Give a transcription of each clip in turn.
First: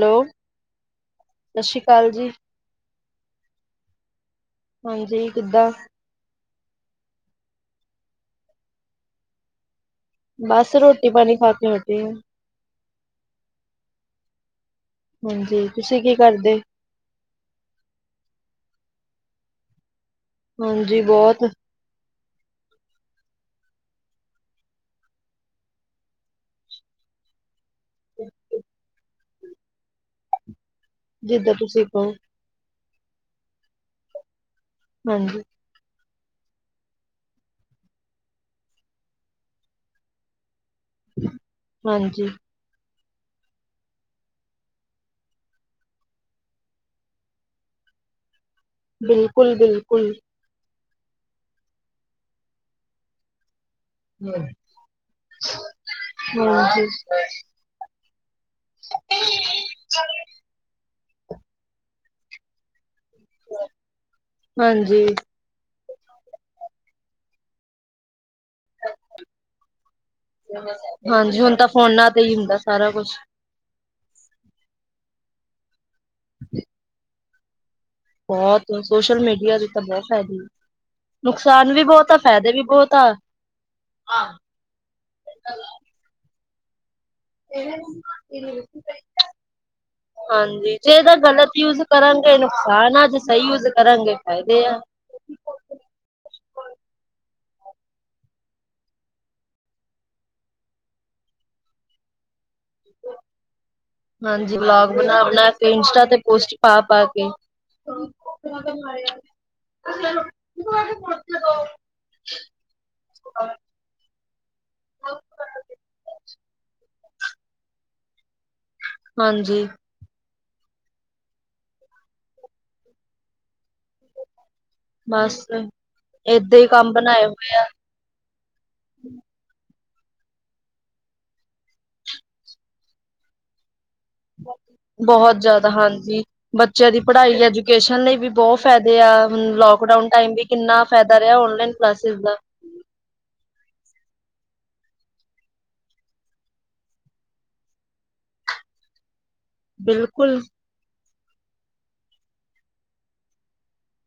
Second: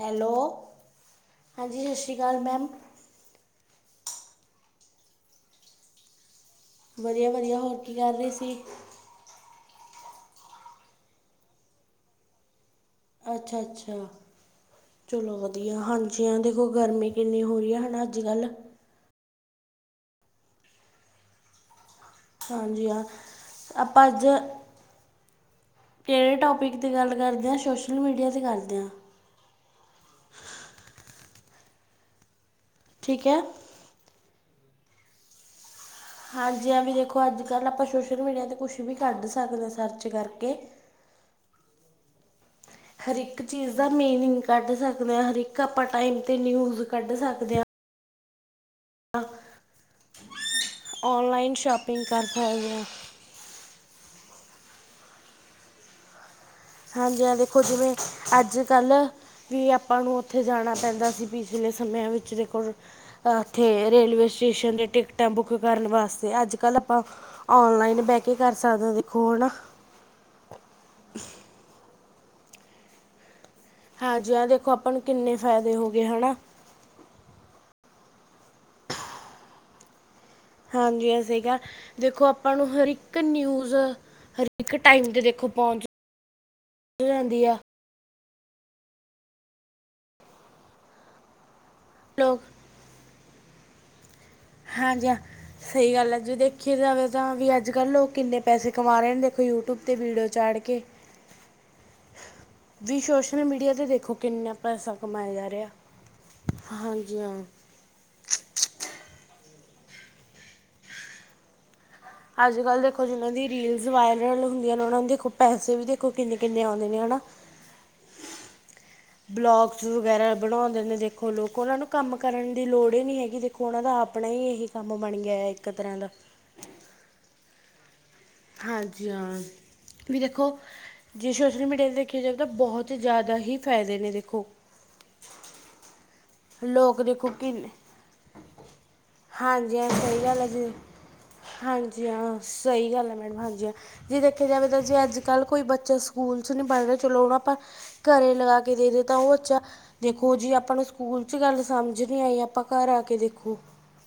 Hello ਸਤਿ ਸ਼੍ਰੀ ਹਾਂਜੀ ਸਸ ਅਕਾਲ ਸ੍ਰੀ ਜੀ। ਕਾਲ ਮੈਮ। ਹਾਂਜੀ ਕਿੱਦਾਂ? ਵਧੀਆ-ਵਧੀਆ ਹੋਰ ਕੀ ਕਰ ਰਹੇ ਸੀ। ਬਸ ਰੋਟੀ ਪਾਣੀ ਖਾ ਕੇ ਹਟੇ ਆ। ਅੱਛਾ-ਅੱਛਾ ਚਲੋ ਹਾਂਜੀ, ਵਧੀਆ ਤੁਸੀਂ ਕੀ ਹਾਂਜੀ ਹ ਕਰਦੇ? ਦੇਖੋ ਗਰਮੀ ਕਿੰਨੀ ਹੋ ਰਹੀ ਹੈ ਹਣਾ ਅੱਜ ਕੱਲ। ਹਾਂਜੀ ਬਹੁਤ। ਹਾਂਜੀ ਹਾਂ ਆਪਾਂ ਅੱਜ ਕਿਹੜੇ ਟੋਪਿਕ ਗੱਲ ਕਰਦੇ ਹਾਂ ਸੋਸ਼ਲ ਮੀਡੀਆ ਕਰਦੇ ਹਾਂ। ਜਿੱਦਾਂ ਤੁਸੀਂ ਕਹੋ। ਠੀਕ ਹੈ। ਹਾਂਜੀ ਹਾਂਜੀ ਹਾਂ ਵੀ ਦੇਖੋ ਅੱਜ ਕੱਲ੍ਹ ਆਪਾਂ ਸੋਸ਼ਲ ਮੀਡੀਆ ਤੇ ਕੁਛ ਵੀ ਕੱਢ ਸਕਦੇ ਆਂ ਸਰਚ ਕਰਕੇ। ਹਾਂਜੀ ਹਰ ਇੱਕ ਚੀਜ਼ ਦਾ ਮੀਨਿੰਗ ਕੱਢ ਸਕਦੇ ਹਾਂ ਹਰ ਇੱਕ ਆਪਾਂ ਟਾਈਮ ਤੇ ਨਿਊਜ਼ ਕੱਢ ਸਕਦੇ ਹਾਂ। ਬਿਲਕੁਲ-ਬਿਲਕੁਲ ਔਨਲਾਈਨ ਸ਼ਾਪਿੰਗ ਕਰ ਸੱਕਦੇ ਆ। [unintelligible] ਅੱਜਕਲ ਵੀ ਆਪਾਂ ਨੂੰ ਉੱਥੇ ਜਾਣਾ ਪੈਂਦਾ ਸੀ ਪਿਛਲੇ ਸਮਿਆਂ ਵਿੱਚ ਦੇਖੋ ਤਾਂ ਇੱਥੇ ਰੇਲਵੇ ਸਟੇਸ਼ਨ ਦੀ ਹਾਂਜੀ। ਟਿਕਟਾਂ ਬੁੱਕ ਕਰਨ ਵਾ ਅੱਜ ਕੱਲ ਆਪਾਂ ਔਨਲਾਈਨ ਬ ਕੀ ਕਰ ਸਕਦੇ ਹੋ ਦੇਖੋ ਨਾ। ਫ਼ੋਨਾਂ ਤੇ ਹੀ ਹੁੰਦਾ ਸਾਰਾ ਕੁਛ। ਹਾਂਜੀ ਆਹ ਦੇਖੋ ਆਪਾਂ ਨੂੰ ਕਿੰਨੇ ਫਾਇਦੇ ਹੋ ਗਏ ਹਨਾ। ਬਹੁਤ ਸੋਸ਼ਲ ਮੀਡੀਆ ਦੇ ਤਾਂ ਬਹੁਤ ਫਾਇਦੇ ਆ। ਹਾਂਜੀ ਸਹੀ ਕਿਹਾ ਨੁਕਸਾਨ ਵੀ ਬਹੁਤ ਦੇਖੋ ਫਾਇਦੇ ਆਪਾਂ ਵੀ ਨੂੰ ਹਰ ਬਹੁਤ ਆ। ਇੱਕ ਨਿਊਜ਼ ਹਰ ਇੱਕ ਟਾਈਮ ਤੇ ਦੇਖੋ ਪ [unintelligible] ਰਦੀਆਂ। ਹਾਂਜੀ ਜੇ ਇਹਦਾ ਗ਼ਲਤ ਯੂਜ ਕਰਗੇ ਲੋਕ ਨੁਕਸਾਨ ਆ ਜੇ ਸਹੀ ਯੂਜ ਕਰਾਂਗੇ। ਫਾਇਦੇ ਆ। ਹਾਂਜੀ ਹਾਂ ਸਹੀ ਗੱਲ ਹੈ ਜੇ ਦੇਖਿਆ ਜਾਵੇ ਤਾਂ ਵੀ ਅੱਜ ਕੱਲ ਲੋਕ ਕਿੰਨੇ ਪੈਸੇ ਕਮਾ ਰਹੇ ਨੇ ਦੇਖੋ ਯੂਟਿਊਬ ਤੇ ਵੀਡੀਓ ਚਾੜ ਕੇ। ਹ ਵੀ ਸੋਸ਼ਲ ਮੀਡੀਆ ਤੇ ਦੇਖੋ ਕਿੰਨਾ ਹਾਂਜੀ, ਪੈਸਾ ਵਲੋਗ ਬਣਾ ਕਮਾਇਆ ਜਾ ਬਣਾ ਰਿਹਾ ਕੇ ਇੰਸਟਾ ਤੇ ਪੋਸਟ ਪਾ ਪਾ ਹਾਂਜੀ ਹਾਂ। [unintelligible] ਅੱਜ ਕੱਲ ਦੇਖੋ ਜਿਨਾਂ ਦੀ ਰੀਲਜ਼ ਵਾਇਰਲ ਹੁੰਦੀਆਂ ਨੇ ਉਹਨਾਂ ਨੂੰ ਦੇਖੋ ਪੈਸੇ ਵੀ ਦੇਖੋ ਕਿੰਨੇ ਕਿੰਨੇ ਆਉਂਦੇ ਨੇ ਹਨਾ ਹਾਂਜੀ ਬਲੋਕਸ ਵਗੈਰਾ ਬਣਾਉਂਦੇ ਨੇ ਦੇਖੋ ਲੋਕ ਉਹਨਾਂ ਨੂੰ ਕੰਮ ਕਰਨ ਦੀ ਲੋੜ ਹੀ ਨਹੀਂ ਹੈਗੀ ਦੇਖੋ ਉਨ੍ਹਾਂ ਦਾ ਆਪਣਾ ਹੀ ਇਹੀ ਕੰਮ ਬਣ ਬਸ ਗਿਆ ਇੱਕ ਤਰ੍ਹਾਂ ਦਾ ਏਦਾਂ ਹੀ ਕੰਮ [unintelligible] ਹਾਂਜੀ ਹਾਂ ਵੀ ਦੇਖੋ ਜੇ ਸੋਸ਼ਲ ਮੀਡੀਆ ਤੇ ਦੇਖਿਆ ਜਾਵੇ ਤਾਂ ਬਹੁਤ ਜ਼ਿਆਦਾ ਹੀ ਫਾਇਦਾ ਬਹੁਤ ਜਿਆਦਾ ਹਾਂਜੀ ਬੱਚਿਆਂ ਦੀ ਲੋਕ ਦੇਖੋ ਪੜ੍ਹਾਈ ਕਿੰਨੇ ਐਜੂਕੇਸ਼ਨ ਲਈ ਵੀ ਬਹੁਤ ਫਾਇਦੇ ਤੇ ਆ ਹਾਂਜੀ ਹਾਂ ਲੋਕਡਾਊਨ ਸਹੀ ਟਾਈਮ ਗੱਲ ਵੀ ਹੈ ਜੀ ਕਿੰਨਾ ਫਾਇਦਾ ਰਿਹਾ ਔਨਲਾਈਨ ਹਾਂਜੀ ਕਲਾਸਿਸ ਦਾ ਹਾਂ ਸਹੀ ਗੱਲ ਹੈ ਮੈਡਮ ਹਾਂਜੀ ਹਾਂ ਜੇ ਦੇਖਿਆ ਜਾਵੇ ਤਾਂ ਜੇ ਅੱਜ ਕੱਲ ਕੋਈ ਬੱਚੇ ਸਕੂਲ ਚ ਨਹੀਂ ਪੜ੍ਹ ਰਹੇ ਚਲੋ ਹੁਣ ਆਪਾਂ ਘਰੇ ਲਗਾ ਕੇ ਦੇ ਦਿੱਤਾ ਉਹ ਦੇਖੋ ਬਿਲਕੁਲ ਜੀ ਆਪਾਂ ਨੂੰ ਸਕੂਲ ਚ ਗੱਲ ਸਮਝ ਨੀ ਆਈ ਆਪਾਂ ਘਰ ਆ ਕੇ ਦੇਖੋ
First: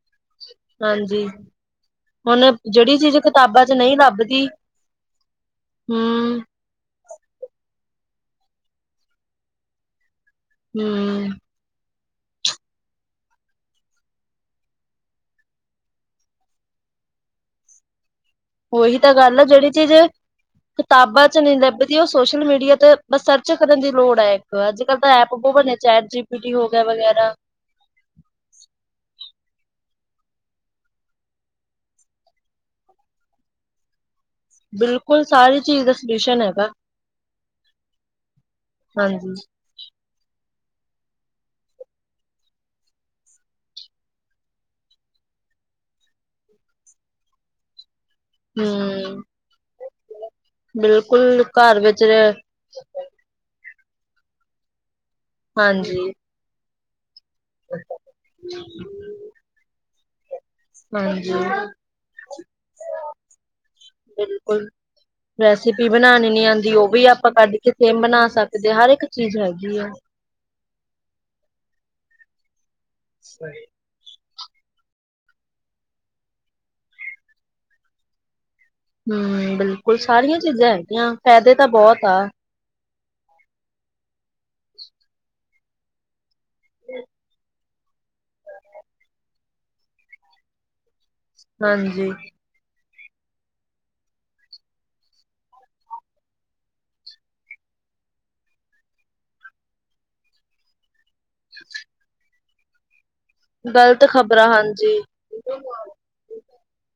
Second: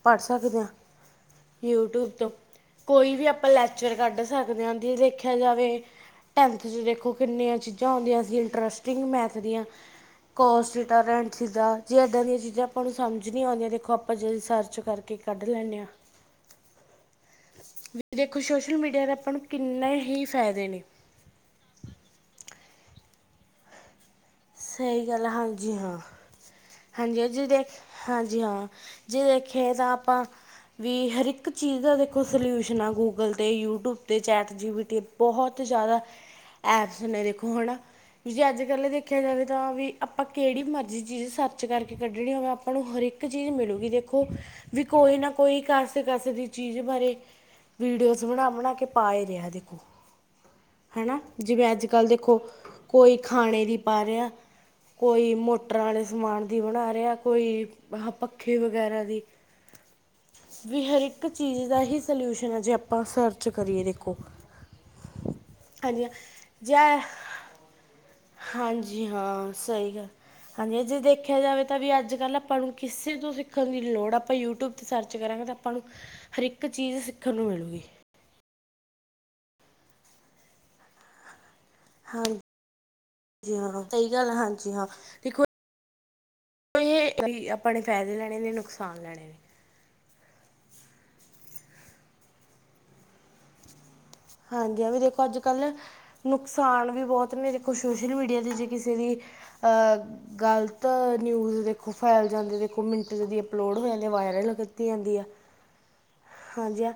ਪੜ ਸਕਦੇ ਹਾਂ ਹਾਂਜੀ ਯੂਟਿਊਬ ਤੋਂ ਹੁਣ ਜਿਹੜੀ ਕੋਈ ਚੀਜ਼ ਵੀ ਆਪਾਂ ਕਿਤਾਬਾਂ ਲੈ ਚ ਚਰ ਨਹੀਂ ਕੱਢ ਲੱਭਦੀ ਸਕਦੇ ਹਾਂ ਜੇ ਦੇਖਿਆ ਜਾਵੇ ਹਮ ਟੈਨਥ ਚ ਦੇਖੋ ਕਿੰਨੀਆਂ ਚੀਜ਼ਾਂ ਆਉਂਦੀਆਂ ਸੀ ਇੰਟਰਸਟਿੰਗ ਮੈਥ ਦੀਆਂ ਕੋਸ ਥਿਟਾ ਰੈਣ ਹਮ ਥੀਟਾ ਜੇ ਇੱਦਾਂ ਦੀਆਂ ਚੀਜ਼ਾਂ ਆਪਾਂ ਨੂੰ ਸਮਝ ਨਹੀਂ ਆਉਂਦੀਆਂ ਦੇਖੋ ਆਪਾਂ ਜੇ ਸਰਚ ਕਰਕੇ ਕੱਢ ਲੈਨੇ ਹਾਂ ਵੀ ਜੇ ਉਹੀ ਤਾਂ ਗੱਲ ਆ ਜਿਹੜੀ ਚੀਜ਼ ਫਾਇਦੇ ਨੇ ਕਿਤਾਬਾਂ ਚ ਨਹੀਂ ਲੱਭਦੀ ਉਹ ਸੋਸ਼ਲ ਮੀਡੀਆ ਤੇ ਸਰਚ ਕਰਨ ਦੀ ਲੋੜ ਹੈ ਇੱਕ ਅੱਜ ਕਲ ਸਹੀ ਤਾਂ ਗੱਲ ਐਪ ਬਹੁ ਹਾਂਜੀ ਬਣੇ ਹਾਂ ਚੈਟ ਜੀਪੀਟੀ ਹਾਂਜੀ ਜੇ ਦੇਖ ਹਾਂਜੀ ਹਾਂ ਜੇ ਦੇਖ ਦੇਖੀਏ ਤਾਂ ਆਪਾਂ ਵੀ ਹਰ ਇੱਕ ਚੀਜ਼ ਦਾ ਦੇਖੋ ਸਲਿਊਸ਼ਨ ਆ ਗੂਗਲ ਤੇ ਯੂਟਿਊਬ ਅਤੇ ਚੈਟ ਜੀ ਬੀ ਟੀ ਬਿਲਕੁਲ ਸਾਰੀ ਬਹੁਤ ਚੀਜ਼ ਦਾ ਜ਼ਿਆਦਾ ਸਲਿਊਸ਼ਨ ਹੈਗਾ ਐਪਸ ਨੇ ਦੇਖੋ ਹੈ ਨਾ ਵੀ ਅੱਜ ਕੱਲ ਦੇ ਦੇਖਿਆ ਹਾਂਜੀ ਜਾਵੇ ਤਾਂ ਵੀ ਆਪਾਂ ਕਿਹੜੀ ਮਰਜ਼ੀ ਚੀਜ਼ ਸਰਚ ਕਰਕੇ ਕੱਢਣੀ ਹੋਵੇ ਆਪਾਂ ਨੂੰ ਹਰ ਇੱਕ ਚੀਜ਼ ਮਿਲੂਗੀ ਦੇਖੋ ਵੀ ਕੋਈ ਨਾ ਕੋਈ ਕਾਸੇ ਕਾਸੇ ਦੀ ਚੀਜ਼ ਬਾਰੇ ਵੀਡੀਓ ਬਣਾ ਬਣਾ ਕੇ ਪਾ ਹਮ ਹੀ ਰਿਹਾ ਦੇਖੋ ਹਨਾ ਬਿਲਕੁਲ ਜਿਵੇਂ ਘਰ ਅੱਜ ਵਿੱਚ ਕੱਲ ਰ ਦੇਖੋ ਕੋਈ ਖਾਣੇ ਦੀ ਪਾ ਰਿਹਾ ਕੋਈ ਮੋਟਰਾਂ ਵਾਲੇ ਹਾਂਜੀ ਸਮਾਨ ਦੀ ਬਣਾ ਰਿਹਾ ਕੋਈ ਪੱਖੇ ਵਗੈਰਾ ਦੇ ਵੀ ਹਰ ਇੱਕ ਹਾਂਜੀ ਚੀਜ਼ ਦਾ ਹੀ ਸਲਿਊਸ਼ਨ ਹੈ ਜੇ ਆਪਾਂ ਸਰਚ ਕਰੀਏ ਦੇਖੋ ਬਿਲਕੁਲ ਰੈਸਿਪੀ ਹਾਂਜੀ ਹਾਂ। ਬਣਾਉਣੀ ਨੀ ਆਉਂਦੀ ਉਹ ਜੈ ਵੀ ਆਪਾਂ ਕੱਢ ਕੇ ਸੇਮ ਬਣਾ ਸਕਦੇ ਹਰ ਇੱਕ ਹਾਂਜੀ ਚੀਜ਼ ਹਾਂ ਹੈਗੀ ਆ ਸਹੀ ਗੱਲ ਹਾਂਜੀ ਜੇ ਦੇਖਿਆ ਜਾਵੇ ਤਾਂ ਵੀ ਅੱਜ ਕੱਲ ਆਪਾਂ ਨੂੰ ਕਿਸੇ ਤੋਂ ਸਿੱਖਣ ਦੀ ਲੋੜ ਆਪਾਂ ਯੂਿਊ ਯਟਿਊਬ ਤੇ ਸਰਚ ਕਰਾਂਗੇ ਤਾਂ ਆਪਾਂ ਨੂੰ ਹਰਕ ਚੀਜ਼ ਸਿੱਖਣ ਨੂੰ ਮਿਲੂਗੀ ਹੂ ਬਿਲਕੁਲ ਸਾਰੀਆਂ ਚੀਜ਼ਾਂ ਹੈਗੀਆਂ ਫਾਇਦੇ ਤਾਂ ਬਹੁਤ ਆ ਜੀ ਹਾਂ ਸਹੀ ਗੱਲ ਹਾਂਜੀ ਹਾਂ ਦੇਖੋ ਵੀ ਆਪਣੇ ਫ਼ਾਇਦੇ ਲੈਣੇ ਨੇ ਨੁਕਸਾਨ ਲੈਣੇ ਨੇ ਹਾਂਜੀ ਹਾਂਜੀ ਆ ਵੀ ਦੇਖੋ ਅੱਜ ਕੱਲ ਨੁਕਸਾਨ ਵੀ ਬਹੁਤ ਨੇ ਦੇਖੋ ਸੋਸ਼ਲ ਮੀਡੀਆ ਤੇ ਜੇ ਕਿਸੇ ਦੀ ਅਹ ਗ਼ਲਤ ਨਿਊਜ਼ ਦੇਖੋ ਫੈਲ ਜਾਂਦੇ ਦੇਖੋ ਮਿੰਟ ਜਦੀ ਅਪਲੋਡ ਹੋ ਗ਼ਲਤ ਜਾਂਦੀ ਆ ਖ਼ਬਰਾਂ ਵਾਇਰਲ ਕੀਤੀ ਹਾਂਜੀ ਜਾਂਦੀ ਹੈ ਹਾਂਜੀ ਹਾਂ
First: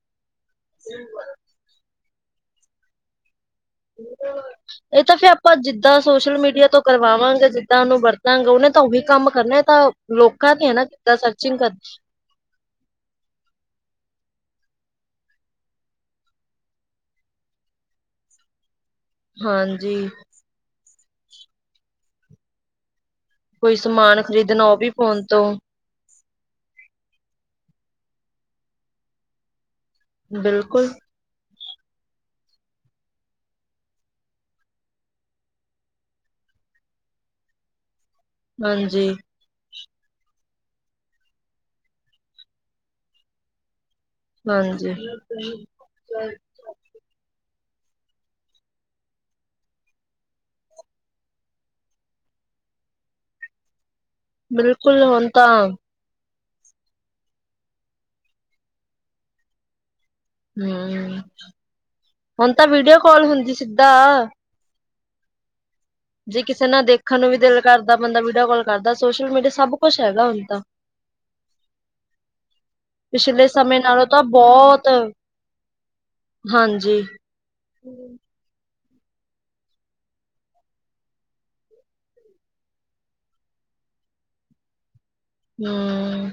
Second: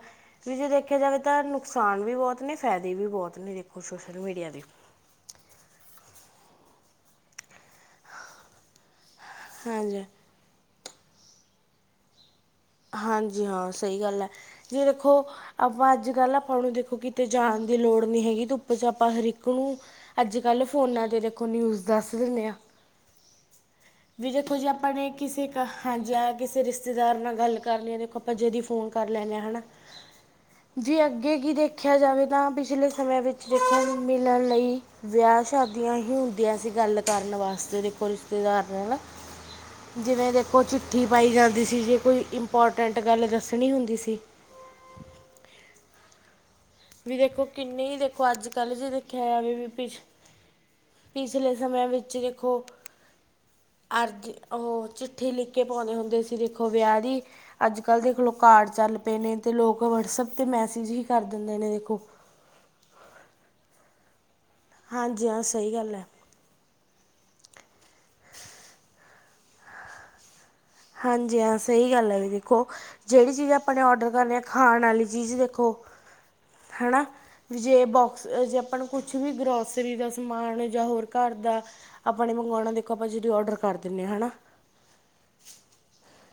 ਵੀ ਜੇ ਦੇਖਿਆ ਜਾਵੇ ਤਾਂ ਨੁਕਸਾਨ ਵੀ ਬਹੁਤ ਨੇ ਫ਼ਾਇਦੇ ਵੀ ਬਹੁਤ ਨੇ ਸੋਸ਼ਲ ਮੀਡੀਆ ਦੇ ਇਹ ਤਾਂ ਫਿਰ ਆਪਾਂ ਜਿੱਦਾਂ ਸੋਸ਼ਲ ਮੀਡੀਆ ਮਡੀਆ ਤੋਂ ਕਰਵਾਵਾਂਗੇ ਜਿੱਦਾਂ ਉਹਨੂੰ ਵਰਤਾਂਗੇ ਉਹਨੇ ਤਾਂ ਉਹੀ ਕੰਮ ਕਰਨਾ ਤਾਂ ਹਾਂਜੀ ਲੋਕਾਂ ਤੇ ਹੈ ਸਰਚਿੰਗ ਕਰਦਾ ਹਾਂਜੀ ਹਾਂ ਸਹੀ ਗੱਲ ਹੈ ਜੇ ਦੇਖੋ ਆਪਾਂ ਅੱਜ ਕੱਲ ਆਪਾਂ ਹ ਦੇਖੋ ਕਿਤੇ ਜਾਣ ਦੀ ਲੋੜ ਨਹੀਂ ਹੈਗੀ ਤੂੰ ਆਪ ਚ ਆਪਾਂ ਹਰਕ ਨੂੰ ਹਾਂਜੀ ਅੱਜ ਕੱਲ ਫੋਨਾਂ ਤੇ ਦੇਖੋ ਨਿਊਜ਼ ਦੱਸ ਦਿੰਦੇ ਹਾਂ ਕੋਈ ਸਮਾਨ ਵੀ ਦੇਖੋ ਖ਼ਰੀਦਣਾ ਜੀ ਉਹ ਵੀ ਆਪਾਂ ਨੇ ਫੋਨ ਤੋਂ ਕਿਸੇ ਕ ਹਾਂਜੀ ਹਾਂ ਕਿਸੇ ਰਿਸ਼ਤੇਦਾਰ ਨਾਲ ਗੱਲ ਕਰ ਲਈਏ ਦੇਖੋ ਆਪਾਂ ਜੇਦੀ ਫੋਨ ਕਰ ਲੈਂਦੇ ਹਾਂ ਹਨਾ ਬਿਲਕੁਲ ਜੀ ਅੱਗੇ ਕੀ ਦੇਖ ਦੇਖਿਆ ਜਾਵੇ ਤਾਂ ਪਿਛਲੇ ਸਮੇਂ ਵਿੱਚ ਦੇਖਣ ਮਿਲਣ ਲਈ ਵਿਆਹ ਸ਼ਾਦੀਆਂ ਹੀ ਹੁੰਦੀਆਂ ਸੀਗ ਗੱਲ ਕਰਨ ਵਾਸਤੇ ਦੇਖੋ ਰਿਸ਼ਤੇਦਾਰ ਨਾਲ ਹਾਂਜੀ ਜਿਵੇਂ ਦੇਖੋ ਚਿੱਠੀ ਪਾਈ ਜਾਂਦੀ ਸੀ ਜੇ ਕੋਈ ਇੰਪੋਰਟੈਂਟ ਗੱਲ ਦੱਸਣੀ ਹੁੰਦੀ ਸੀ ਹਾਂਜੀ ਕਿੰਨਨੀ ਹੀ ਦੇਖੋ ਅੱਜ ਕੱਲ ਜੇ ਦੇਖਿਆਵੇ ਪਿਛਲੇ ਸਮਿਆਂ ਵਿੱਚ ਦੇਖੋ ਅਰਜ਼ ਉਹ ਬਿਲਕੁਲ ਹੁਣ ਚਿੱਠੀ ਲਿਖ ਤਾਂ ਕੇ ਪਾਉਦੇ ਹੁੰਦੇ ਸੀ ਲ ਦੇਖੋ ਵਿਆਹ ਦੀ ਅੱਜ ਕੱਲ੍ਹ ਦੇਖੋਲ ਕਾਰਡ ਚੱਲ ਪਏ ਨੇ ਤੇ ਲੋਕ ਵਟਸਐਪ ਤੇ ਮੈਸੇਜ ਹੀ ਹੂੰ ਕਰਦੇ ਹੁਣ ਤਾਂ ਵੀਡੀਓ ਕਾਲ ਹੁੰਦੀ ਸਿੱਧਾ ਹਾਂਜੀ ਹਾਂ ਸਹੀ ਗੱਲ ਹੈ ਜੇ ਕਿਸੇ ਨਾਲ ਦੇਖਣ ਨੂੰ ਵੀ ਦਿਲ ਕਰਦਾ ਬੰਦਾ ਵੀਡੀਓ ਕਾਲ ਕਰਦਾ ਸੋਸ਼ਲ ਮੀਡੀਆ ਸਭ ਕੁਛ ਹੈਗਾ ਹੁਣ ਤਾਂ ਹਾਂਜੀ ਹਾਂ ਸਹੀ ਗੱਲ ਹੈ ਵੀ ਦੇਖੋ ਜਿਹੜੀ ਪਿਛਲੇ ਚੀਜ਼ ਆਪਾਂ ਸਮੇਂ ਨੇ ਨਾਲੋਂ ਔਡਰ ਤਾਂ ਕਰਨੀ ਆ ਖਾਣ ਬਹੁਤ ਵਾਲੀ ਚੀਜ਼ ਦੇਖੋ ਹਾਂਜੀ ਹਨਾ ਜੇ ਬੋਕਸ ਜੇ ਆਪਾਂ ਨੂੰ ਕੁਛ ਵੀ ਗਰੋਸਰੀ ਦਾ ਸਮਾਨ ਜਾਂ ਹੋਰ ਘਰ ਦਾ ਆਪਣੇ ਮੰਗਵਾਉਣਾ ਦੇਖੋ ਆਪਾਂ ਜਿਹੜੀ ਔਡਰ ਕਰ ਦਿੰਦੇ ੇ ਹੈਾ ਹਮ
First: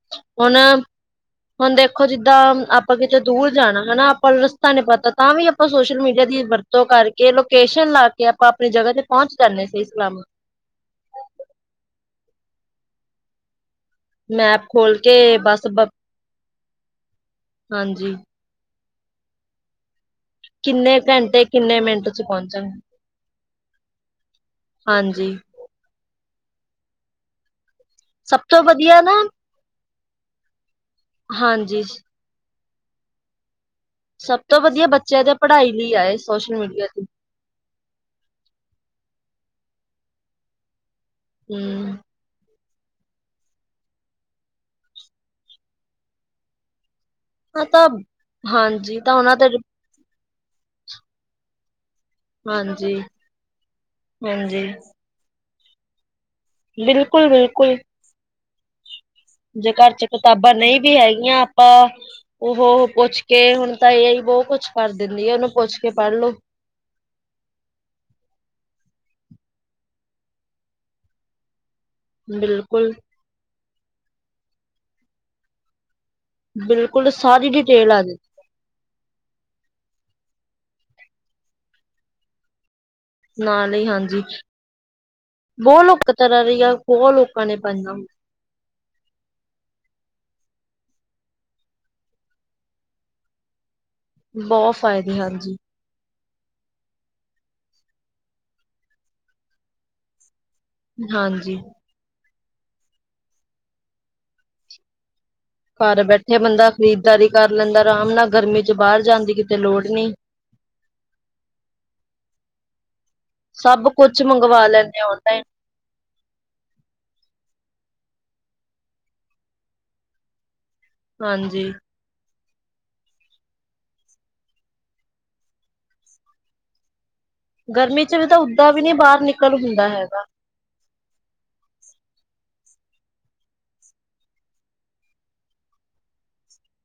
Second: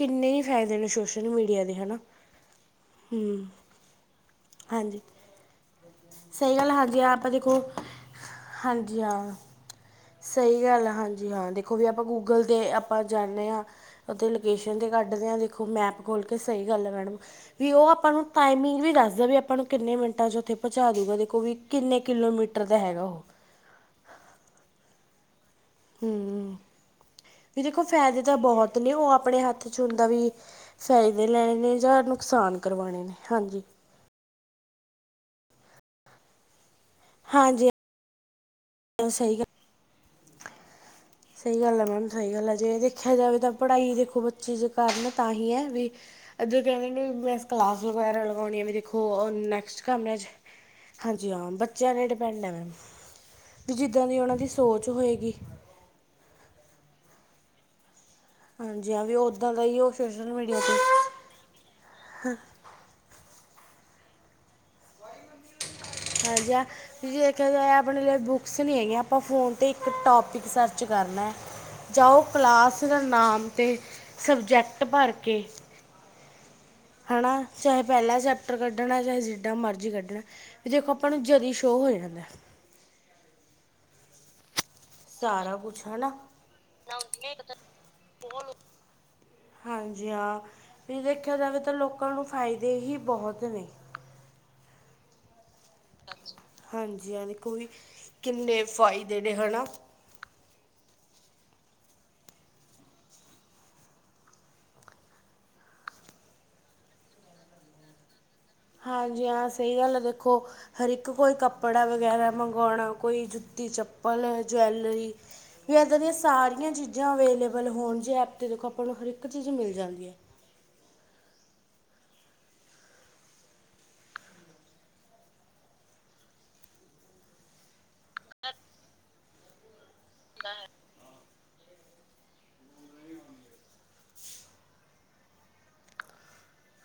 ਕਿੰਨੇ ਹੀ ਹੁਣ ਫਾਇਦੇ ਨੇ ਸੋਸ਼ਲ ਮੀਡੀਆ ਹੁਣ ਦੇ ਹੈ ਨਾ ਦੇਖੋ ਜਿੱਦਾਂ ਆਪਾਂ ਕਿਤੇ ਹੂੰ ਦੂਰ ਜਾਣਾ ਹਨਾ ਆਪਾਂ ਰਸਤਾ ਨਹੀਂ ਹਾਂਜੀ ਪਤਾ ਤਾਂ ਵੀ ਆਪਾਂ ਸੋਸ਼ਲ ਮੀਡੀਆ ਦੀ ਸਹੀ ਗੱਲ ਵਰਤੋਂ ਹਾਂਜੀ ਕਰਕੇ ਆਪਾਂ ਦੇਖੋ ਲੋਕੇਸ਼ਨ ਲਾ ਕੇ ਆਪਾਂ ਆਪਣੀ ਜਗ੍ਹਾ ਹਾਂਜੀ ਤੇ ਹਾਂ ਪਹੁੰਚ ਜਾਂਦੇ ਸੀ ਸਹੀ ਗੱਲ ਆ ਹਾਂਜੀ ਹਾਂ ਦੇਖੋ ਵੀ ਆਪਾਂ ਗੂਗਲ ਤੇ ਆਪਾਂ ਜਾਂਦੇ ਹਾਂ ਮੈਪ ਲੋਕੇਸ਼ਨ ਤੇ ਖੋਲ ਕੱਢਦੇ ਆ ਕੇ ਦੇਖੋ ਬਸ ਬ ਮੈਪ ਖੋਲ ਕੇ ਸਹੀ ਗੱਲ ਹੈ ਮੈਡਮ ਵੀ ਉਹ ਆਪਾਂ ਹਾਂਜੀ ਨੂੰ ਟਾਈਮਿੰਗ ਵੀ ਦੱਸਦਾ ਵੀ ਆਪਾਂ ਨੂੰ ਕਿੰਨੇ ਮਿੰਟ ਟਾਂ ਚ ਉੱਥੇ ਪਹੁੰਚਾ ਕਿੰਨੇ ਦੂਗਾ ਦੇਖੋ ਘੰਟੇ ਵੀ ਕਿੰਨੇ ਮਿੰਟ ਚ ਕਿਲੋਮੀਟਰ ਪਹੁੰਚਣ ਦਾ ਹੈਗਾ ਉਹ ਹਾਂਜੀ ਹਮ ਸੀ ਦੇਖੋ ਫਾਇਦੇ ਤਾਂ ਸਭ ਤੋਂ ਬਹੁਤ ਨੇ ਵਧੀਆ ਉਹ ਨਾ ਆਪਣੇ ਹੱਥ 'ਚ ਹੁੰਦਾ ਵੀ ਫਾਇਦੇ ਲੈਣੇ ਨੇ ਹਾਂਜੀ ਜਾਂ ਨੁਕਸਾਨ। ਕਰਵਾਣੇ ਨੇ ਹਾਂਜੀ। ਸਭ ਤੋਂ ਵਧੀਆ ਬੱਚੇ ਦੇ ਪੜ੍ਹਾਈ ਲਈ ਆ ਇਹ ਸੋਸ਼ਲ ਮੀਡੀਆ। ਤੇ ਹਾਂਜੀ ਸਹੀ ਗਲ, ਸਹੀ-ਸਹੀ ਗੱਲ ਆ ਹੂੰ ਮੈਮ ਸਹੀ ਗੱਲ ਹੈ। ਜੇ ਦੇਖਿਆ ਜਾਵੇ ਤਾਂ ਪੜ੍ਹਾਈ ਦੇਖੋ ਬੱਚੇ ਜੇ ਕਰਨ ਤਾਂ ਹੀ ਹੈ ਵੀ ਅੱਗੋਂ ਕਹਿੰਦੇ ਨੇ ਹਾਂ ਕਲਾਸ ਤਾਂ ਵਗੈਰਾ ਲਗਉਣੀ ਆਂ ਵੀ ਹਾਂਜੀ ਤਾਂ ਦੇਖੋ ਉਹਨਾਂ ਦੇ ਨੈਕਸਟ ਕਮਰੇ ਚ, ਹਾਂਜੀ ਹਾਂ ਬਚ ਜ਼ਿਆਦੇ ਡਿਪੈਂਡ ਆ ਮੈਮ, ਹਾਂਜੀ ਜਿਦਾਂ ਦੀ ਉਹਨਾ ਦੀ ਸੋਚ ਹੋਏਗੀ। ਬਿਲਕੁਲ-ਬਿਲਕੁਲ। ਹਾਂ। ਵੀ ਉੱਦਾਂ ਦਾ ਜੇ ਹੀ ਉਹ ਘਰ ਚ ਸੋਸ਼ਲ ਕਿਤਾਬਾਂ ਮੀਡੀਆ ਨਹੀਂ ਵੀ 'ਤੇ ਹੈਗੀਆਂ ਆਪਾਂ ਉਹ ਪੁੱਛ ਕੇ ਹੁਣ ਤਾਂ ਇਹਈ ਬਹੁ ਕੁੱਛ ਕਰ ਦਿੰਦੀ ਉਹਨੂੰ ਪੁੱਛ ਕੇ ਪੜ੍ਹ ਲੋ ਹਾਂਜੀ, ਹ ਤੁਸੀਂ ਦੇਖਿਆ ਜਾਏ ਆਪਣੇ ਲਈ ਬੁੱਕਸ ਨਹੀਂ ਹੈਗੀਆਂ। ਆਪਾਂ ਫੋਨ ਤੇ ਇੱਕ ਟੋਪਿਕ ਸਰਚ ਕਰਨਾ ਜਾਂ ਉਹ ਕਲਾਸ ਬਿਲਕੁਲ ਦਾ ਨਾਮ। ਤੇ ਸਬਜੈਕਟ ਭਰ ਕੇ ਬਿਲਕੁਲ ਹੈਣਾ, ਸਾਰੀ ਚਾਹੇ ਡਿਟੇਲ ਆ ਜੇ ਪਹਿਲਾਂ ਚੈਪਟਰ ਕੱਢਣਾ ਚਾਹੇ ਜਿੱਦਾਂ ਮਰਜ਼ੀ ਕੱਢਣਾ। ਦੇਖੋ ਆਪਾਂ ਨੂੰ ਜਦੀ ਸ਼ੋਅ ਹੋ ਜਾਂਦਾ। ਨਾਲ ਹੀ ਹਾਂਜੀ। ਸਾਰਾ ਬਹੁ ਕੁਛ ਲੋਕ ਹਨਾ ਤਰ੍ਹਾਂ ਰਿਆਂ ਬਹੁਤ ਲੋਕਾਂ ਨੇ ਪਾਈਆਂ। ਹਾਂਜੀ-ਹਾਂ, ਵੀ ਦੇਖਿਆ ਜਾਵੇ ਤਾਂ ਲੋਕਾਂ ਨੂੰ ਫਾਇਦੇ ਹੀ ਬਹੁਤ ਨੇ। ਬਹੁਤ ਫਾਇਦੇ ਹਾਂਜੀ। ਹਾਂਜੀ-ਹਾਂਜੀ ਦੇ ਵੇਖੋ ਕਿੰਨੇ ਫਾਇਦੇ ਨੇ ਹੈਨਾ। ਹਾਂਜੀ। ਘਰ ਬੈਠੇ ਬੰਦਾ ਖਰੀਦਦਾਰੀ ਕਰ ਲੈਂਦਾ ਆਰਾਮ ਨਾਲ। ਗਰਮੀ ਚ ਬਾਹਰ ਜਾਣ ਦੀ ਹਾਂਜੀ-ਹਾਂ ਕਿਤੇ ਸਹੀ ਲੋੜ ਗੱਲ ਆ, ਨੀ। ਦੇਖੋ ਹਰ ਇੱਕ ਕੋਈ ਕੱਪੜਾ ਵਗੈਰਾ ਮੰਗਵਾਉਣਾ ਕੋਈ ਜੁਤ ਸਭ ਕੁਛ ਮੰਗਵਾ ਲੈਂਦੇ ਆ ਆਨਲਾਈਨ। ਵੀ ਇਦਾਂ ਦੀਆਂ ਸਾਰੀਆਂ ਚੀਜ਼ਾਂ ਅਵੇਲੇ ਮਤਲਬ ਹੋਣ ਜਿਹੇ ਐਪ 'ਤੇ ਦੇਖੋ ਆਪਾਂ ਨੂੰ ਹਰ ਇੱਕ ਚੀਜ਼ ਮਿਲ ਜਾਂਦੀ ਹੈ। ਹਾਂਜੀ। ਗਰਮੀ ਚ ਵੀ ਤਾਂ ਓਦਾਂ ਵੀ ਨੀ ਬਾਹਰ ਨਿਕਲ ਹੁੰਦਾ ਐ। ਗ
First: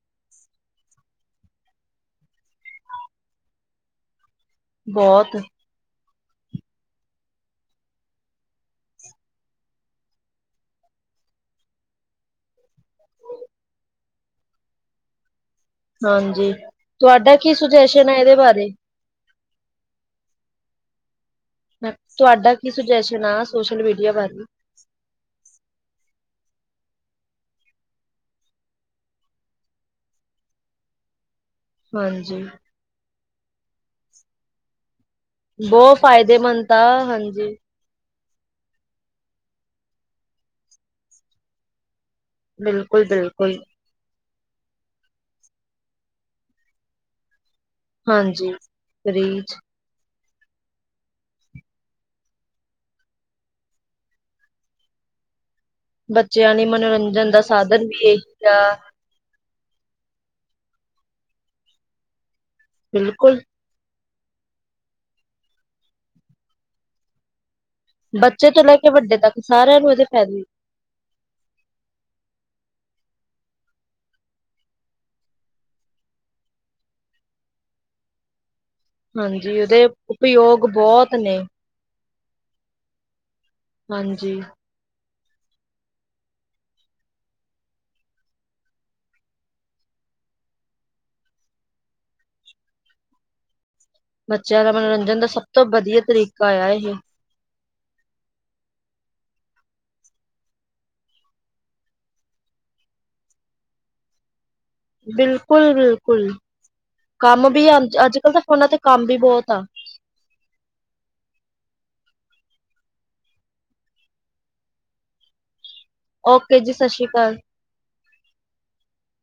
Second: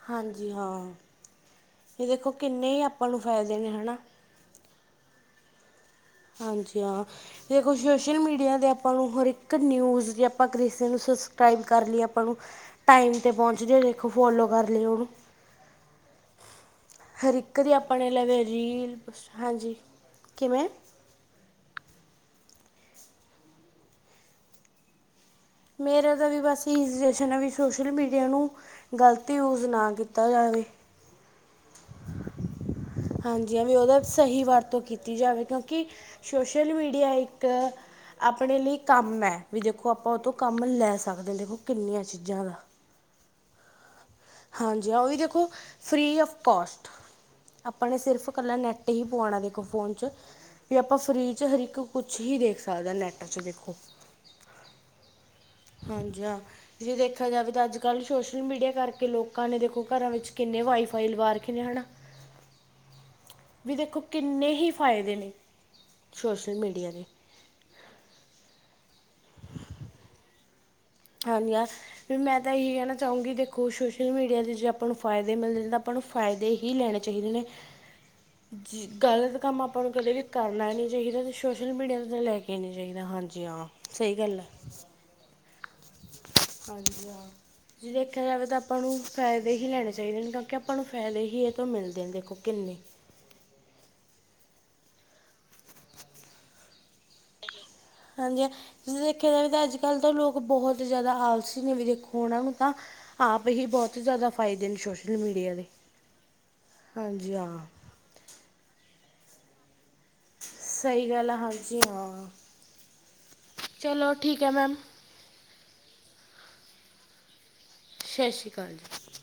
ਹਾਂਜੀ-ਹਾਂ ਇਹ ਦੇਖੋ ਕਿੰਨੇ ਆਪਾਂ ਨੂੰ ਫਾਇਦੇ ਨੇ ਹੈਨਾ। ਬਹੁਤ। ਹਾਂਜੀ-ਹਾਂ ਦੇਖੋ ਸੋਸ਼ਲ ਮੀਡੀਆ ਤੇ ਆਪਾਂ ਨੂੰ ਹਰ ਇੱਕ ਨਿਊਜ਼ ਜੇ ਆਪਾਂ ਕਿਸੇ ਨੂੰ ਸਬਸਕ੍ਰਾਈਬ ਕਰ ਲਈਏ ਆਪਾਂ ਨੂੰ ਟਾਈਮ 'ਤੇ ਪਹੁੰਚਦੇ ਦੇਖੋ ਫੋਲੋ ਕਰ ਲਿਓ। ਹਾਂਜੀ। ਹਰ ਤੁਹਾਡਾ ਕੀ ਇਕ ਦੀ ਸੁਜੈਸ਼ਨ ਆਪਣੇ ਹੈ ਇਹਦੇ ਲਵੇ ਬਾਰੇ? ਰੀਲ ਹਾਂਜੀ ਕਿਵੇਂ? ਤੁਹਾਡਾ ਕੀ ਸੁਜੈਸ਼ਨ ਆ ਸੋਸ਼ਲ ਮੀਡੀਆ ਬਾਰੇ? ਮੇਰਾ ਦਾ ਵੀ ਬਸ ਇਹੀੈ ਸੁਜੇਸ਼ਨ ਆ ਵੀ ਸੋਸ਼ਲ ਮੀਡੀਆ ਨੂੰ ਗ਼ਲਤ ਯੂਜ ਨਾ ਕੀਤਾ ਜਾਵੇ। ਹ [unintelligible] ਹਾਂਜੀ। ਹਾਂਜੀ, ਏਵੀ ਉਹਦਾ ਸਹੀ ਵਰਤੋਂ ਕੀ ਤੀਜਾ਼ ਵੇਖੋ ਕਿਉਂਕਿ ਬਹੁਤ ਫਾਇਦੇਮੰਦ ਸੋਸ਼ਲ ਤਾਂ ਮੀਡੀਆ ਇੱਕ ਹਾਂਜੀ ਆਪਣੇ ਲਈ ਕੰਮ ਹੈ ਵੀ ਦੇਖੋ ਆਪਾਂ ਉਹ ਤੋਂ ਕੰਮ ਲੈ ਸਕਦੇ ਹਾਂ ਦੇਖੋ ਕਿੰਨੇ ਬਿਲਕੁਲ- ਬਿਲਕੁਲ। ਹਾਂਜੀ, ਹਾ ਉਹ ਵੀ ਦੇਖੋ ਫ੍ਰਰੀ ਆਫ ਕੋਸਟ। ਆਪਾਂ ਨੇ ਸਿਰਫ਼ ਹਾਂਜੀ। ਇਕੱਲਾ ਨੈੱਟ ਹੀ ਪਆਉਣਾ ਰੀਚ ਦੇਖੋ ਫੋਨ 'ਚ। ਵੀ ਆਪਾਂ ਫ੍ਰੀ ਚ ਹਰ ਇੱਕ ਕੁਛ ਵੀ ਦੇਖ ਸਕਦੇ ਨੈਟ ਚ ਦੇਖੋ। ਹ ਹਾਂਜੀ-ਹਾਂ ਬੱਚਿਆਂ ਲਈ ਜੇ ਦੇਖਿਆ ਮਨੋਰੰਜਨ ਦਾ ਜਾਵੇ ਤਾਂ ਸਾਧਨ ਵੀ ਅੱਜ-ਕੱਲ੍ਹ ਸੋਸ਼ਲ ਇਹੀ ਆ ਮੀਡੀਆ ਕਰਕੇ ਲੋਕਾਂ ਨੇ ਦੇਖੋ ਘਰਾਂ ਵਿੱਚ ਕਿੰਨੇ ਵਾਈ-ਫਾਈ ਲਵਾ ਰੱਖੇ ਨੇ ਹੈ ਨਾ। ਬਿਲਕੁਲ ਵੀ ਦੇਖੋ ਕਿੰਨੇ ਹੀ ਫਾਇਦੇ ਨੇ ਸੋਸ਼ਲ ਮੀਡੀਆ ਦੇ ਬੱਚੇ ਤੋਂ ਲੈ ਕੇ ਵੱਡੇ ਤੱਕ ਸਾਰਿਆਂ ਨੂੰ ਇਹਦੇ ਫਾਇਦੇ ਹਾਂਜੀ ਯਾਰ ਮੈਂ ਤਾਂ ਇਹੀ ਕਹਿਣਾ ਚਾਹੂੰਗੀ ਦੇਖੋ ਸੋਸ਼ਲ ਮੀਡੀਆ ਦੇ ਜੇ ਆਪਾਂ ਨੂੰ ਫਾਇਦੇ ਮਿਲਦੇ ਤਾਂ ਆਪਾਂ ਫਾਇਦੇ ਹੀ ਲੈਣੇ ਚਾਹੀਦੇ ਨੇ ਜ ਗਲਤ ਹਾਂਜੀ ਕੰਮ ਆਪਾਂ ਉਹਦੇ ਨੂੰ ਕਦੇ ਵੀ ਉਪਯੋਗ ਕਰਨਾ ਨੀ ਬਹੁਤ ਚਾਹੀਦਾ ਤੇ ਨੇ ਸੋਸ਼ਲ ਮੀਡੀਆ ਲੈ ਕੇ ਨੀ ਚਾਹੀਦਾ ਹਾਂਜੀ ਜੀ ਹਾਂ ਸਹੀ ਹਾਂਜੀ ਗੱਲ ਹੈ ਹਾਂਜੀ ਹਾਂ ਜੇ ਦੇਖਿਆ ਜਾਵੇ ਤਾਂ ਆਪਾਂ ਨੂੰ ਫਾਇਦੇ ਹੀ ਲੈਣੇ ਚਾਹੀਦੇ ਨੇ ਕਿਉਂਕਿ ਆਪਾਂ ਨੂੰ ਫ਼ਾਇਦੇ ਹੀ ਇਹ ਤੋਂ ਮਿਲਦੇ ਨੇ ਦੇਖੋ ਕਿੰਨੇ ਅਲੀ [inaudible] ਬੱਚਿਆਂ ਦਾ ਮਨੋਰੰਜਨ ਦਾ ਸਭ ਤੋਂ ਵਧੀਆ ਤਰੀਕਾ ਆ ਇਹ ਹਾਂਜੀ ਹ ਜਂ ਦੇਖਿਆ ਜਾਵੇ ਤਾਂ ਅੱਜ ਕੱਲ੍ਹ ਤਾਂ ਲੋਕ ਬਹੁਤ ਜ਼ਿਆਦਾ ਆਪਸੀ ਨੇ ਵੀ ਦੇਖੋ ਉਹਨਾਂ ਨੂੰ ਤਾਂ ਆਪ ਹੀ ਬਹੁਤ ਹੀ ਜ਼ਿਆਦਾ ਫ਼ਾਇਦੇ ਨੇ ਸੋਸ਼ਲ ਮੀਡੀਆ ਦੇ ਬਿਲਕੁਲ ਬਿਲਕੁਲ ਹਾਂਜੀ ਕੰਮ ਹਾਂ ਵੀ ਅ ਅੱਜ ਕੱਲ ਤਾਂ ਫੋਨਾ ਤੇ ਕੰਮ ਵੀ ਬਹੁਤ ਆ ਸਹੀ ਗੱਲ ਆ ਹਾਂਜੀ ਹਾਂ ਚਲੋ ਠੀਕ ਹੈ ਮੈਮ ਓਕੇ ਜੀ ਸਤਿ ਸ਼੍ਰੀ ਅਕਾਲ ਸਤਿ ਸ਼੍ਰੀ ਅਕਾਲ ਜੀ